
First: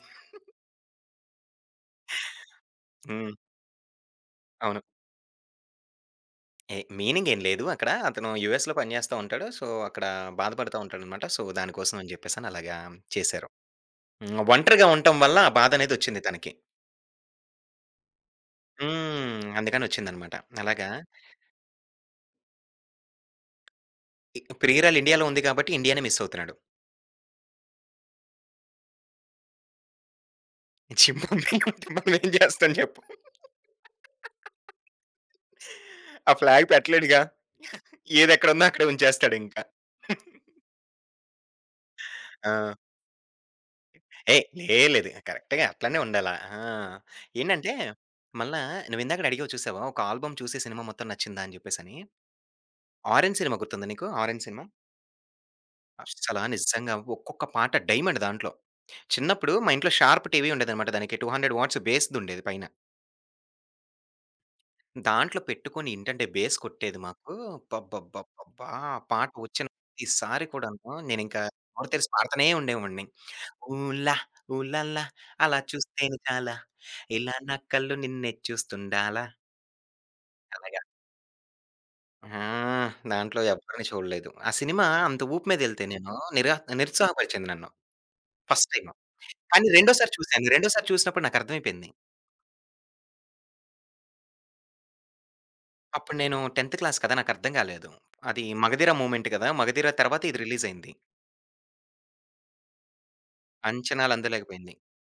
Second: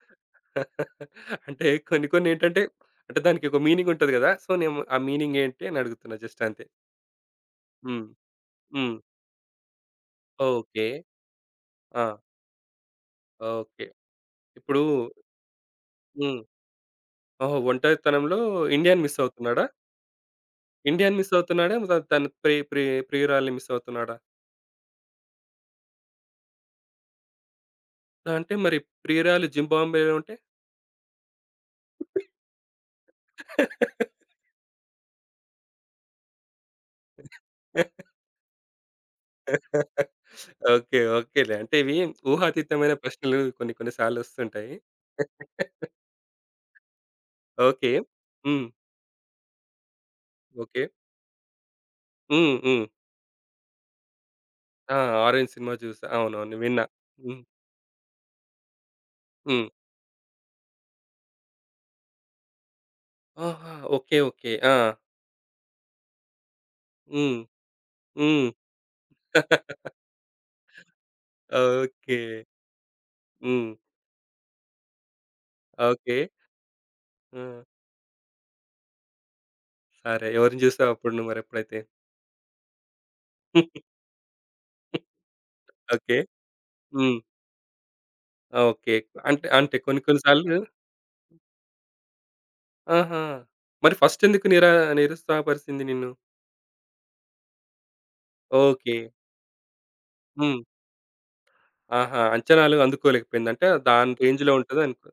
[SPEAKER 1] అంటే కొన్ని కొన్ని ఏంటంటే అంటే
[SPEAKER 2] హ్మ్.
[SPEAKER 1] దానికి ఒక మీనింగ్ ఉంటది గదా! సో,
[SPEAKER 2] అవును.
[SPEAKER 1] నేను ఆ మీనింగ్ ఏంటి అని అడుగుతున్నా జస్ట్ అంతే.
[SPEAKER 2] ఏ మీనింగ్ ఏం లేదు అక్కడ.
[SPEAKER 1] హ్మ్.
[SPEAKER 2] అతను యూఎస్‌లో పని
[SPEAKER 1] హ్మ్.
[SPEAKER 2] జేస్తా ఉంటాడు. సో, అక్కడ బాధపడతా
[SPEAKER 1] ఓకే.
[SPEAKER 2] ఉంటాడనమాట. సో, దానికోసం
[SPEAKER 1] ఆ!
[SPEAKER 2] అని జెప్పేసని అలాగా చేశారు.
[SPEAKER 1] ఓకే.
[SPEAKER 2] హ్మ్.
[SPEAKER 1] ఇప్పుడు
[SPEAKER 2] ఒంటరిగా ఉండటం వల్ల ఆ బాధనేదొచ్చింది
[SPEAKER 1] హ్మ్.
[SPEAKER 2] తనకి.
[SPEAKER 1] ఓహో! ఒంటరితనంలో ఇండియాని మిస్
[SPEAKER 2] హ్మ్.
[SPEAKER 1] అవుతున్నాడా?
[SPEAKER 2] అందుకనొచ్చిందనమాట. అలాగా
[SPEAKER 1] ఇండియాని మిస్ అవుతున్నాడా? త తన ప్రి ప్రి ప్రియురాలిని మిస్ అవుతున్నాడా?
[SPEAKER 2] ప్రియురాలు ఇండియాలో ఉంది కాబట్టి ఇండియానే మిస్ అవుతున్నాడు.
[SPEAKER 1] అంటే మరి ప్రియురాలు జింబాబ్వేలో ఉంటే?
[SPEAKER 2] జింబాబ్వే ఉంటే మనం ఏం చేస్తాం చెప్పు? ఆ ఫ్లాగ్ పెట్టలేడుగా. ఏదెక్కడుందో అక్కడే ఉంచేస్తాడింకా.
[SPEAKER 1] ఓకే. ఓకేలే. అంటే ఇవి
[SPEAKER 2] ఆ!
[SPEAKER 1] ఊహాతీతమైన ప్రశ్నలు కొన్ని కొన్ని సార్లు
[SPEAKER 2] ఏహ్!
[SPEAKER 1] వస్తుంటాయి.
[SPEAKER 2] లేదు లేదు. కరెక్ట్‌గా అట్లనే ఉండాలా. ఆ! ఏంటంటే
[SPEAKER 1] ఓకే.
[SPEAKER 2] మళ్ళా
[SPEAKER 1] హ్మ్.
[SPEAKER 2] నువ్విందాకడ అడిగావు చూసావా? ఒక ఆల్బమ్ చూసి
[SPEAKER 1] ఓకే.
[SPEAKER 2] సినిమా మొత్తం నచ్చిందా అని చెప్పేసని.
[SPEAKER 1] హ్మ్. హ్మ్.
[SPEAKER 2] 'ఆరెంజ్' సినిమా గుర్తుందా నీకు? 'Orange' cinema.
[SPEAKER 1] ఆ! 'ఆరెంజ్' సినిమా చూసా.
[SPEAKER 2] అస్సలా
[SPEAKER 1] అవునవును. విన్నా.
[SPEAKER 2] నిజంగా
[SPEAKER 1] హ్మ్.
[SPEAKER 2] ఒక్కొక్క పాట డైమండ్ దాంట్లో. చిన్నప్పుడు
[SPEAKER 1] హ్మ్.
[SPEAKER 2] మా ఇంట్లో షార్ప్ టీవీ ఉండేదనమాట. దానికి 200 వాట్స్ బేస్‌దుండేది పైన.
[SPEAKER 1] ఆహా! ఓకే. ఓకే. ఆ!
[SPEAKER 2] దాంట్లో పెట్టుకొని ఏంటంటే బేస్ కొట్టేది మాకు.
[SPEAKER 1] హ్మ్. హ్మ్.
[SPEAKER 2] అబ్బబ్బబ్బబ్బా! ఆ పాట వచ్చిన ప్రతిసారి కూడాను నేనింకా నోరు తెరిసి
[SPEAKER 1] ఓకే.
[SPEAKER 2] పాడుతూనే ఉండేవాడిని.
[SPEAKER 1] హ్మ్.
[SPEAKER 2] ఊలా ఊలాలా అలా
[SPEAKER 1] ఓకే.
[SPEAKER 2] చూస్తేనే చాలా, ఇలా
[SPEAKER 1] ఆ!
[SPEAKER 2] నా కళ్ళు నిన్నే చూస్తుండాలా
[SPEAKER 1] సరే. ఎవరిని
[SPEAKER 2] అలాగా.
[SPEAKER 1] చూసావు అప్పుడు నువ్వు మరెప్పుడైతే?
[SPEAKER 2] ఆ! దాంట్లో ఎవ్వరిని చూడలేదు. ఆ సినిమా అంత ఊపు మీదెళ్తే నేను
[SPEAKER 1] ఓకే. హ్మ్.
[SPEAKER 2] నిరుత్సాహపరిచింది నన్ను ఫస్ట్ టైము.
[SPEAKER 1] ఓకే. అంటే
[SPEAKER 2] కానీ
[SPEAKER 1] అంటే కొన్ని
[SPEAKER 2] రెండోసారి
[SPEAKER 1] కొన్ని
[SPEAKER 2] చూశాను.
[SPEAKER 1] సార్లు
[SPEAKER 2] రెండోసారి చూసినప్పుడు నాకర్థమైపోయింది.
[SPEAKER 1] ఆహా! మరి ఫస్ట్ ఎందుకు నిరుత్సాహపరిచింది నిన్ను?
[SPEAKER 2] అప్పుడు నేను 10థ్ క్లాస్ కదా! నాకర్థం కాలేదు. అది మగధీర
[SPEAKER 1] ఓకే.
[SPEAKER 2] మూవ్‌మెంట్ కదా! మగధీర తర్వాత ఇది
[SPEAKER 1] హ్మ్.
[SPEAKER 2] రిలీజయింది.
[SPEAKER 1] ఆహా! అంచనాలు అందుకోలేకపోయింది. అంటే దాని
[SPEAKER 2] అంచనాలు
[SPEAKER 1] రేంజ్‌లో
[SPEAKER 2] అందలేకపోయింది.
[SPEAKER 1] ఉంటది అనుకో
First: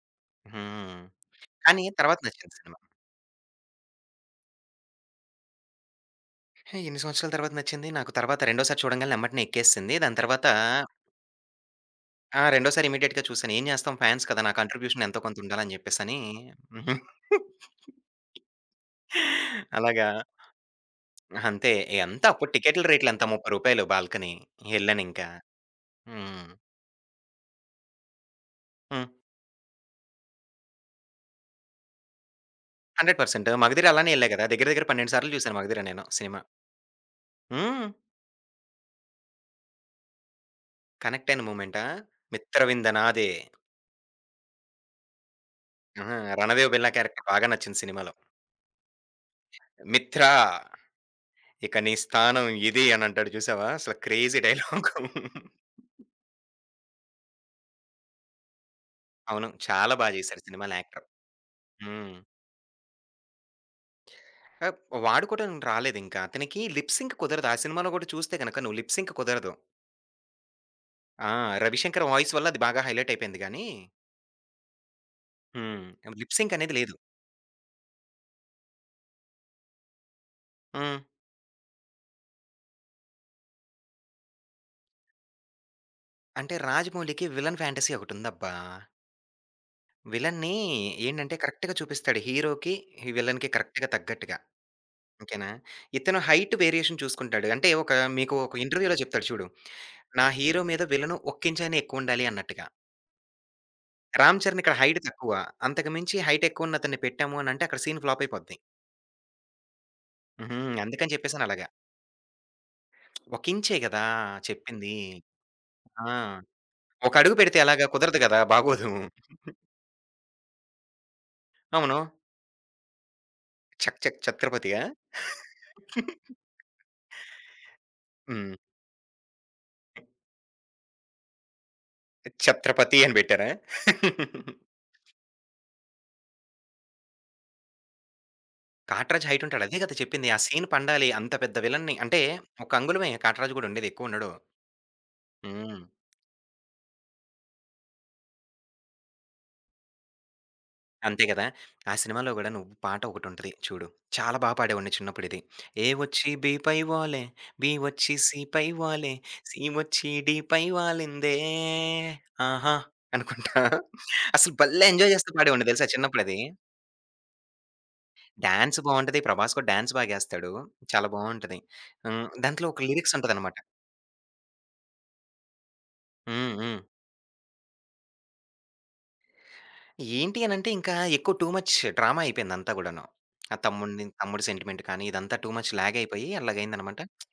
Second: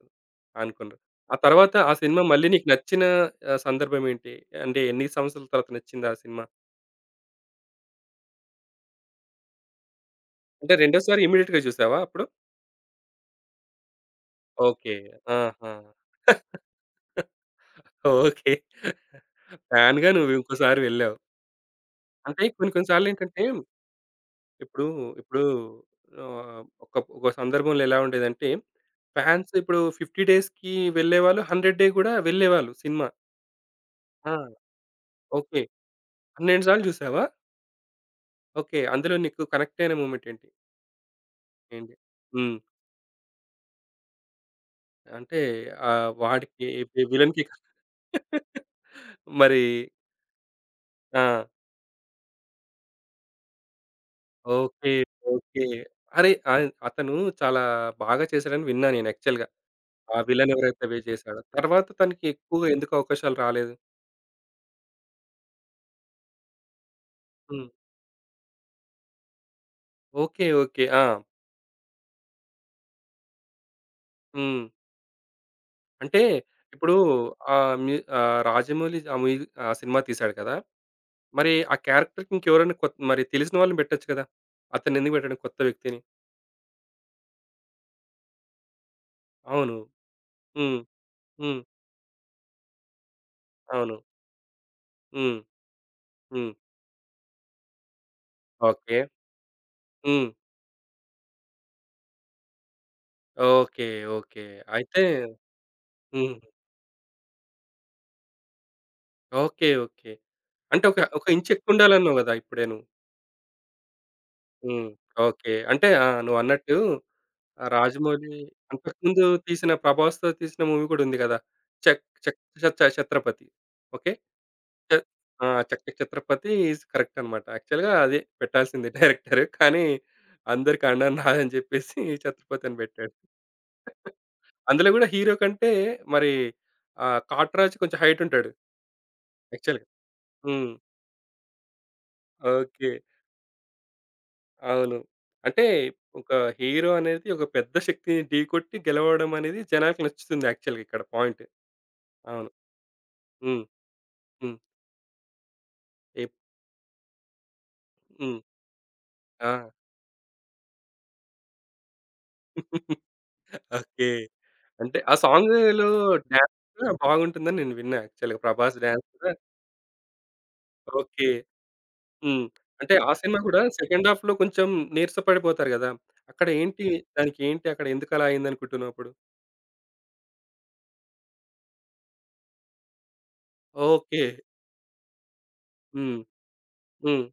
[SPEAKER 1] అనుకున్నారు.
[SPEAKER 2] హ్మ్.
[SPEAKER 1] ఆ తర్వాత
[SPEAKER 2] కానీ
[SPEAKER 1] ఆ
[SPEAKER 2] తర్వాత
[SPEAKER 1] సినిమా మళ్ళీ
[SPEAKER 2] నచ్చింది
[SPEAKER 1] నీకు
[SPEAKER 2] సినిమా.
[SPEAKER 1] నచ్చిన సందర్భం ఏంటి? అంటే ఎన్ని సంవత్సరాల తర్వాత నచ్చింది ఆ సినిమా?
[SPEAKER 2] హే, ఎన్ని సంవత్సరాల తర్వాత నచ్చింది? నాకు తర్వాత రెండోసారి చూడంగానే ఎమ్మటనే ఎక్కేసింది. దాని తర్వాత
[SPEAKER 1] అంటే రెండోసారి ఇమ్మీడియేట్‌గా చూసావా అప్పుడు?
[SPEAKER 2] ఆ! రెండోసారి ఇమ్మీడియేట్‌గా చూసాను. ఏం చేస్తాం ఫ్యాన్స్ కదా! నా
[SPEAKER 1] ఓకే.
[SPEAKER 2] కాంట్రిబ్యూషన్ ఎంతో కొంత
[SPEAKER 1] ఆహా!
[SPEAKER 2] ఉండాలని చెప్పేసని
[SPEAKER 1] ఓకే.
[SPEAKER 2] అలాగా
[SPEAKER 1] ఫ్యాన్‌గా నువ్వు ఇంకోసారి వెళ్ళావు.
[SPEAKER 2] అంతే. ఎంత
[SPEAKER 1] అంటే
[SPEAKER 2] అప్పుడు
[SPEAKER 1] కొన్ని
[SPEAKER 2] టికెట్‌ల
[SPEAKER 1] కొన్ని సార్లు
[SPEAKER 2] రేట్లు ఎంత రూ.
[SPEAKER 1] ఏంటంటే
[SPEAKER 2] 30 బాల్కనీ.
[SPEAKER 1] ఇప్పుడు
[SPEAKER 2] ఎళ్ళానింకా.
[SPEAKER 1] ఇప్పుడు
[SPEAKER 2] హ్మ్.
[SPEAKER 1] ఒక ఒక సందర్భంలో ఎలా ఉండేదంటే
[SPEAKER 2] హ్మ్.
[SPEAKER 1] ఫాన్స్ ఇప్పుడు 50 డేస్‌కి వెళ్ళేవాళ్ళు. 100 డే కూడా వెళ్ళేవాళ్ళు సినిమా.
[SPEAKER 2] 100% 'మగధీర' అలానే ఎళ్ళా
[SPEAKER 1] ఆ!
[SPEAKER 2] కదా! దగ్గర దగ్గర 12 సార్లు చూసాను
[SPEAKER 1] ఓకే.
[SPEAKER 2] 'మగధీర' నేను సినిమా.
[SPEAKER 1] 12 సార్లు చూసావా?
[SPEAKER 2] హ్మ్.
[SPEAKER 1] ఓకే. అందులో నీకు కనెక్ట్ అయిన మూమెంట్ ఏంటి?
[SPEAKER 2] కనెక్ట్ అయిన మూమెంటా?
[SPEAKER 1] ఏంటి? హ్మ్.
[SPEAKER 2] 'మిత్రవింద నాదే.'
[SPEAKER 1] అంటే
[SPEAKER 2] ఆ!
[SPEAKER 1] వాడికి
[SPEAKER 2] 'రణదేవ్ బిర్లా' క్యారెక్టర్
[SPEAKER 1] విలన్‌కి
[SPEAKER 2] బాగా నచ్చింది సినిమాలో.
[SPEAKER 1] మరి
[SPEAKER 2] మిత్రా
[SPEAKER 1] ఆ!
[SPEAKER 2] ఇక నీ స్థానం ఇది అని అంటాడు చూసావా? అసలు క్రేజీ
[SPEAKER 1] ఓకే.
[SPEAKER 2] డైలాగ్.
[SPEAKER 1] ఓకే. అరే! అతను చాలా బాగా చేశాడని విన్నా నేను యాక్చువల్‌గా.
[SPEAKER 2] అవును. చాలా బా
[SPEAKER 1] ఆ
[SPEAKER 2] చేశారు
[SPEAKER 1] విలన్
[SPEAKER 2] సినిమాలో
[SPEAKER 1] ఎవరైతే వే
[SPEAKER 2] యాక్టర్.
[SPEAKER 1] చేశాడో. తర్వాత
[SPEAKER 2] హ్మ్.
[SPEAKER 1] తనకి ఎక్కువగా ఎందుకు అవకాశాలు రాలేదు?
[SPEAKER 2] ఆహ్, వాడుకోవడానికి రాలేదింకా. అతనికి లిప్ సింక్ కుదరదు. ఆ
[SPEAKER 1] హ్మ్.
[SPEAKER 2] సినిమాలో కూడా చూస్తే గనక నువ్వు లిప్ సింక్ కుదరదు.
[SPEAKER 1] ఓకే. ఓకే. ఆ!
[SPEAKER 2] ఆ! రవిశంకర్ వాయిస్ వల్ల అది బాగా హైలైట్ అయిపోయింది గానీ
[SPEAKER 1] హ్మ్.
[SPEAKER 2] హ్మ్.
[SPEAKER 1] అంటే
[SPEAKER 2] లిప్ సింక్ అనేది
[SPEAKER 1] ఇప్పుడు
[SPEAKER 2] లేదు.
[SPEAKER 1] 'రాజమౌళి' ఆ సినిమా తీశాడు కదా!
[SPEAKER 2] హ్మ్.
[SPEAKER 1] మరి ఆ క్యారెక్టర్‌కి ఇంకెవరైనా మరి తెలిసిన వాళ్ళని పెట్టొచ్చు కదా! అతనెందుకు పెట్టాడు కొత్త వ్యక్తిని?
[SPEAKER 2] అంటే రాజమౌళికి విలన్ ఫ్యాంటసీ ఒకటుందబ్బా!
[SPEAKER 1] అవును.
[SPEAKER 2] విలన్‌ని
[SPEAKER 1] హ్మ్.
[SPEAKER 2] ఏంటంటే
[SPEAKER 1] హ్మ్.
[SPEAKER 2] కరెక్ట్‌గా చూపిస్తాడు. హీరోకి, విలన్‌కి కరెక్ట్‌గా
[SPEAKER 1] అవును.
[SPEAKER 2] తగ్గట్టుగా.
[SPEAKER 1] హ్మ్.
[SPEAKER 2] ఓకేనా. ఇతను
[SPEAKER 1] హ్మ్.
[SPEAKER 2] హైట్ వేరియేషన్ చూసుకుంటాడు. అంటే ఒక మీకు ఒక ఇంటర్వ్యూలో
[SPEAKER 1] ఓకే.
[SPEAKER 2] చెప్తాడు చూడు. నా
[SPEAKER 1] హ్మ్.
[SPEAKER 2] హీరో మీద విలను ఒక్కించైనా ఎక్కువుండాలి అన్నట్టుగా.
[SPEAKER 1] ఓకే.
[SPEAKER 2] 'రామ్
[SPEAKER 1] ఓకే.
[SPEAKER 2] చరణ్' ఇక్కడ హైట్
[SPEAKER 1] అయితే
[SPEAKER 2] తక్కువ. అంతకు మించి
[SPEAKER 1] హ్మ్.
[SPEAKER 2] హైట్ ఎక్కువున్న అతన్ని పెట్టాము అనంటే అక్కడ సీన్ ఫ్లాప్ అయిపోద్ది.
[SPEAKER 1] ఓకే. ఓకే.
[SPEAKER 2] హుహు.
[SPEAKER 1] అంటే ఒక,
[SPEAKER 2] అందుకని చెప్పేసని
[SPEAKER 1] ఇంచు
[SPEAKER 2] అలాగా.
[SPEAKER 1] ఎక్కువుండాలన్నావు గదా! ఇప్పుడే నువ్వు.
[SPEAKER 2] ఒక ఇంచే గదా!
[SPEAKER 1] హ్మ్.
[SPEAKER 2] చెప్పింది.
[SPEAKER 1] ఓకే. అంటే ఆ!
[SPEAKER 2] ఆ!
[SPEAKER 1] నువ్వన్నట్టు
[SPEAKER 2] ఒక అడుగు పెడితే
[SPEAKER 1] ఆ
[SPEAKER 2] ఎలాగా కుదరదు
[SPEAKER 1] 'రాజమౌళి'
[SPEAKER 2] గదా! బాగోదు.
[SPEAKER 1] అంతకుముందు తీసిన 'ప్రభాస్‌తో' తీసిన మూవీ గూడా ఉంది గదా!
[SPEAKER 2] అవును.
[SPEAKER 1] చక్ చక్ ఛత్రపతి.
[SPEAKER 2] చక్
[SPEAKER 1] ఓకే.
[SPEAKER 2] చక్ ఛత్రపతియా?
[SPEAKER 1] చ ఆ! 'చక్ చక్
[SPEAKER 2] హ్మ్.
[SPEAKER 1] ఛత్రపతి' ఈజ్ కరెక్ట్ అన్నమాట. యాక్చువల్‌గా అదే పెట్టాల్సింది డైరెక్టర్. కానీ అందరికి అన్నానాదని జెప్పేసి 'ఛత్రపతి' అని
[SPEAKER 2] 'ఛత్రపతి'
[SPEAKER 1] పెట్టాడు.
[SPEAKER 2] అని పెట్టారా?
[SPEAKER 1] అందులో గూడా హీరో కంటే మరి 'కాట్‌రాజ్' కొంచెం హైట్ ఉంటాడు
[SPEAKER 2] 'కాట్‌రాజ్' హైట్ ఉంటాడు. అదే
[SPEAKER 1] యాక్చువల్‌గా.
[SPEAKER 2] కదా! చెప్పింది. ఆ సీన్
[SPEAKER 1] హ్మ్.
[SPEAKER 2] పండాలి. అంత పెద్ద విలన్ని అంటే ఒక
[SPEAKER 1] ఓకే.
[SPEAKER 2] అంగుళమే 'కాట్‌రాజ్' గూడా ఉండేది. ఎక్కువ ఉండడు.
[SPEAKER 1] అవును. అంటే
[SPEAKER 2] హ్మ్.
[SPEAKER 1] ఒక హీరో అనేది ఒక పెద్ద శక్తిని ఢీకొట్టి గెలవడం అనేది జనానికి నచ్చుతుంది యాక్చువల్‌గా ఇక్కడ
[SPEAKER 2] అంతే
[SPEAKER 1] పాయింట్.
[SPEAKER 2] గదా! ఆ సినిమాలో
[SPEAKER 1] అవును.
[SPEAKER 2] గూడా నువ్వు పాట ఒకటుంటది
[SPEAKER 1] హ్మ్.
[SPEAKER 2] చూడు. చాలా బా
[SPEAKER 1] హ్మ్.
[SPEAKER 2] పాడేవాడిని చిన్నప్పుడు ఇది. ఏ వచ్చి
[SPEAKER 1] ఎప్
[SPEAKER 2] బి పై వాలే, బి వచ్చి
[SPEAKER 1] హ్మ్.
[SPEAKER 2] సి పై వాలే,
[SPEAKER 1] ఆ!
[SPEAKER 2] సి వచ్చి డి పై వాలిందే ఆహా! అనుకుంటా
[SPEAKER 1] ఓకే.
[SPEAKER 2] అసలు భలే
[SPEAKER 1] అంటే
[SPEAKER 2] ఎంజాయ్
[SPEAKER 1] ఆ
[SPEAKER 2] చేస్తూ పాడేవాడిని తెలుసా
[SPEAKER 1] సాంగ్‌లో
[SPEAKER 2] చిన్నప్పుడది.
[SPEAKER 1] డాన్స్ కూడా బాగుంటుందని నేను విన్నా యాక్చువల్‌గా. ప్రభాస్
[SPEAKER 2] డాన్స్
[SPEAKER 1] డాన్స్
[SPEAKER 2] బావుంటది.
[SPEAKER 1] కూడా
[SPEAKER 2] 'ప్రభాస్' కూడా డాన్స్ బాగేస్తాడు. చాలా
[SPEAKER 1] ఓకే.
[SPEAKER 2] బావుంటది. హ్మ్.
[SPEAKER 1] హ్మ్.
[SPEAKER 2] దాంట్లో ఒక
[SPEAKER 1] అంటే ఆ
[SPEAKER 2] లిరిక్స్
[SPEAKER 1] సినిమా
[SPEAKER 2] ఉంటదనమాట.
[SPEAKER 1] కూడా సెకండ్ హాఫ్‌లో కొంచెం నీరసపడిపోతారు గదా! అక్కడ
[SPEAKER 2] హ్మ్. హ్మ్.
[SPEAKER 1] ఏంటి దానికేంటి అక్కడ ఎందుకలా అయిందనుకుంటున్నావు అప్పుడు?
[SPEAKER 2] ఏంటి అనంటే ఇంకా ఎక్కువ టూ మచ్ డ్రామా అయిపోయింది అంతా గూడాను. ఆ తమ్ముడిని
[SPEAKER 1] ఓకే.
[SPEAKER 2] తమ్ముడి సెంటిమెంట్ కానీ ఇదంతా టూ మచ్ లాగ్
[SPEAKER 1] హ్మ్.
[SPEAKER 2] అయిపోయి అలాగయిందనమాట.
[SPEAKER 1] హ్మ్.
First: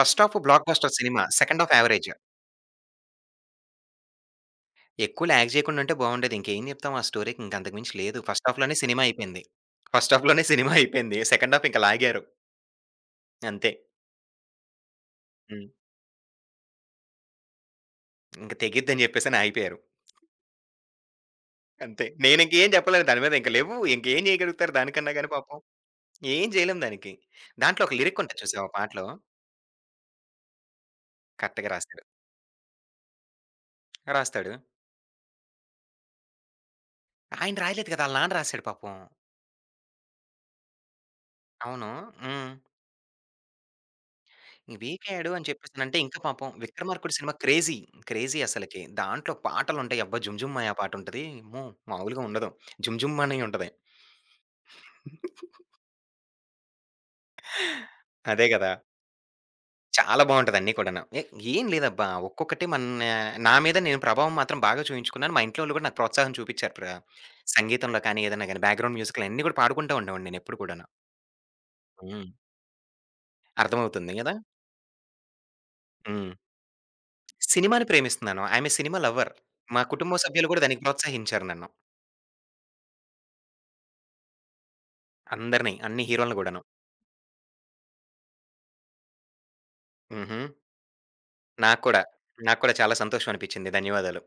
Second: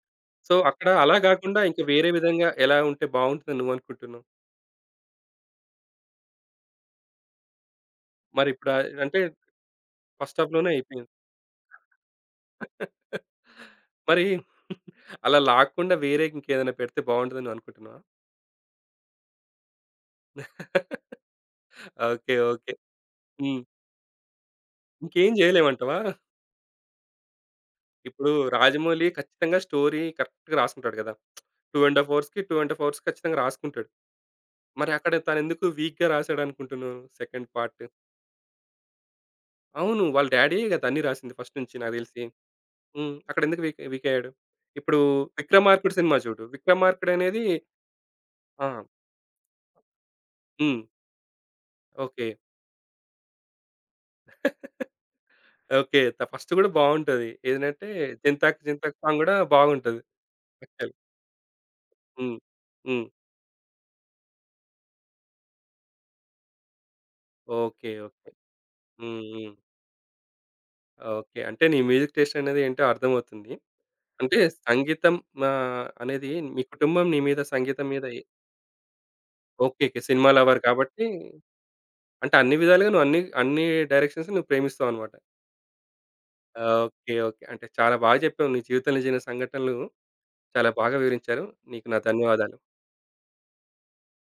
[SPEAKER 2] ఫస్ట్ హాఫ్
[SPEAKER 1] సో,
[SPEAKER 2] బ్లాక్
[SPEAKER 1] అక్కడ
[SPEAKER 2] బస్టర్
[SPEAKER 1] అలా
[SPEAKER 2] సినిమా.
[SPEAKER 1] గాకుండా
[SPEAKER 2] సెకండ్ హాఫ్
[SPEAKER 1] ఇంక వేరే
[SPEAKER 2] యావరేజ్.
[SPEAKER 1] విధంగా ఎలా ఉంటే బావుంటుందని నువ్వనుకుంటున్నావు?
[SPEAKER 2] ఎక్కువ లాగ్ చేయకుండా ఉంటే బావుండేది. ఇంకేం జెప్తాం ఆ స్టోరీకి ఇంక అంతకు మించి లేదు. ఫస్ట్
[SPEAKER 1] మరిప్పుడు
[SPEAKER 2] హాఫ్‌లోనే సినిమా
[SPEAKER 1] అంటే
[SPEAKER 2] అయిపోయింది. ఫస్ట్
[SPEAKER 1] ఫస్ట్
[SPEAKER 2] హాఫ్‌లోనే
[SPEAKER 1] హాఫ్‌లోనే
[SPEAKER 2] సినిమా
[SPEAKER 1] అయిపోయింది.
[SPEAKER 2] అయిపోయింది. సెకండ్ హాఫ్ ఇంక లాగారు. అంతే.
[SPEAKER 1] మరి అలా
[SPEAKER 2] హ్మ్.
[SPEAKER 1] లాక్కుండా వేరే ఇంకేదైనా పెడితే బావుంటుందని నువ్వనుకుంటున్నావా?
[SPEAKER 2] ఇంక తెగిద్దని జెప్పేసని ఆగిపోయారు. అంతే.
[SPEAKER 1] ఓకే.
[SPEAKER 2] నేనింకేం
[SPEAKER 1] ఓకే.
[SPEAKER 2] జెప్పలేను దాని మీద. ఇంక
[SPEAKER 1] హ్మ్.
[SPEAKER 2] లేవు. ఇంకేం జేయగలుగుతారు దానికన్నా గాని
[SPEAKER 1] ఇంకేం
[SPEAKER 2] పాపం.
[SPEAKER 1] జేయలేమంటావా?
[SPEAKER 2] ఏం జేయలేం దానికి. దాంట్లో ఒక లిరిక్
[SPEAKER 1] ఇప్పుడు
[SPEAKER 2] ఉంటది చూసావా పాటలో
[SPEAKER 1] 'రాజమౌళి' ఖచ్చితంగా స్టోరీ కరెక్ట్‌గా రాసుకుంటాడు కదా!
[SPEAKER 2] కరెక్ట్‌గా
[SPEAKER 1] 2
[SPEAKER 2] రాశాడు.
[SPEAKER 1] ½ అవర్స్‌కి, 2 ½ అవర్స్ ఖచ్చితంగా రాసుకుంటాడు.
[SPEAKER 2] రాస్తాడు.
[SPEAKER 1] మరి అక్కడ తనెందుకు వీక్‌గా రాసాడనుకుంటున్నావు సెకండ్
[SPEAKER 2] ఆయన
[SPEAKER 1] పార్ట్?
[SPEAKER 2] రాయలేదు కదా! ఆళ్ళ నాన్న రాసాడు పాపం.
[SPEAKER 1] అవును. వాళ్ళ డ్యాడీయే కదా! అన్నీ రాసింది ఫస్ట్ నుంచి
[SPEAKER 2] అవును.
[SPEAKER 1] నాకు తెలిసి.
[SPEAKER 2] హ్మ్.
[SPEAKER 1] హ్మ్. అక్కడెందుకు వీక్ వీక్ అయ్యాడు? ఇప్పుడు
[SPEAKER 2] వీకాడు అని
[SPEAKER 1] 'విక్రమార్కుడు'
[SPEAKER 2] చెప్పేసనంటే
[SPEAKER 1] సినిమా
[SPEAKER 2] ఇంకా
[SPEAKER 1] చూడు.
[SPEAKER 2] పాపం
[SPEAKER 1] 'విక్రమార్కుడు'
[SPEAKER 2] 'విక్రమార్కుడు' సినిమా
[SPEAKER 1] అనేది
[SPEAKER 2] క్రేజీ. క్రేజీ
[SPEAKER 1] ఆ!
[SPEAKER 2] అసలకి. దాంట్లో పాటలుంటాయి. అబ్బా! 'జుమ్ జుమ్ మాయ'
[SPEAKER 1] హ్మ్.
[SPEAKER 2] పాటుంటది. అమ్మో! మామూలుగా
[SPEAKER 1] ఓకే.
[SPEAKER 2] ఉండదు. 'జుమ్ జుమ్ అని' ఉంటది.
[SPEAKER 1] ఓకే. ఫస్ట్ కూడా బావుంటది. ఏదంటే
[SPEAKER 2] అదే
[SPEAKER 1] 'జంతాక్
[SPEAKER 2] కదా!
[SPEAKER 1] జంతాక్' సాంగ్ కూడా బాగుంటది
[SPEAKER 2] చాలా బావుంటది అన్నీ
[SPEAKER 1] యాక్చువల్‌గా.
[SPEAKER 2] కూడాను. ఏం లేదబ్బా!
[SPEAKER 1] హ్మ్.
[SPEAKER 2] ఒక్కొక్కటి మన
[SPEAKER 1] హ్మ్.
[SPEAKER 2] నా మీద నేను ప్రభావం మాత్రం బాగా చూయించుకున్నాను. మా ఇంట్లోళ్ళు కూడా నాకు ప్రోత్సాహం చూపిచ్చారు.
[SPEAKER 1] ఓకే.
[SPEAKER 2] సంగీతంలో కానీ,
[SPEAKER 1] ఓకే.
[SPEAKER 2] ఏదైనా గాని బ్యాక్‌గ్రౌండ్
[SPEAKER 1] హ్మ్.
[SPEAKER 2] మ్యూజిక్‌లు అన్నీ
[SPEAKER 1] హ్మ్.
[SPEAKER 2] కూడా పాడుకుంటూ ఉండేవాడిని నేనెప్పుడు కూడాను.
[SPEAKER 1] ఓకే. అంటే నీ మ్యూజిక్
[SPEAKER 2] హ్మ్.
[SPEAKER 1] టేస్ట్ అనేది ఏంటో అర్థమవుతుంది.
[SPEAKER 2] అర్థమవుతుంది గదా!
[SPEAKER 1] అంటే సంగీతం అనేది
[SPEAKER 2] హ్మ్.
[SPEAKER 1] మీ కుటుంబం నీ మీద
[SPEAKER 2] సినిమాని
[SPEAKER 1] సంగీతం మీద
[SPEAKER 2] ప్రేమిస్తున్నాను. I am a cinema lover. మా
[SPEAKER 1] ఓకే. ఓకే.
[SPEAKER 2] కుటుంబ
[SPEAKER 1] సినిమా
[SPEAKER 2] సభ్యులు
[SPEAKER 1] లవర్
[SPEAKER 2] గూడా దానికి
[SPEAKER 1] కాబట్టి
[SPEAKER 2] ప్రోత్సహించారు నన్ను.
[SPEAKER 1] అంటే అన్ని విధాలుగా నువ్వు అన్ని అన్ని డైరెక్షన్స్ నువ్వు ప్రేమిస్తావన్నమాట.
[SPEAKER 2] అందరిని, అన్ని హీరోలను గూడాను.
[SPEAKER 1] ఓకే. ఓకే. అంటే చాలా బాగా చెప్పావు. నీ జీవితంలో జరిగిన సంఘటనలు
[SPEAKER 2] హుహు.
[SPEAKER 1] చాలా బాగా వివరించారు.
[SPEAKER 2] నాకు
[SPEAKER 1] నీకు నా
[SPEAKER 2] కూడా.
[SPEAKER 1] ధన్యవాదాలు.
[SPEAKER 2] నాకు కూడా చాలా సంతోషం అనిపిచ్చింది. ధన్యవాదాలు.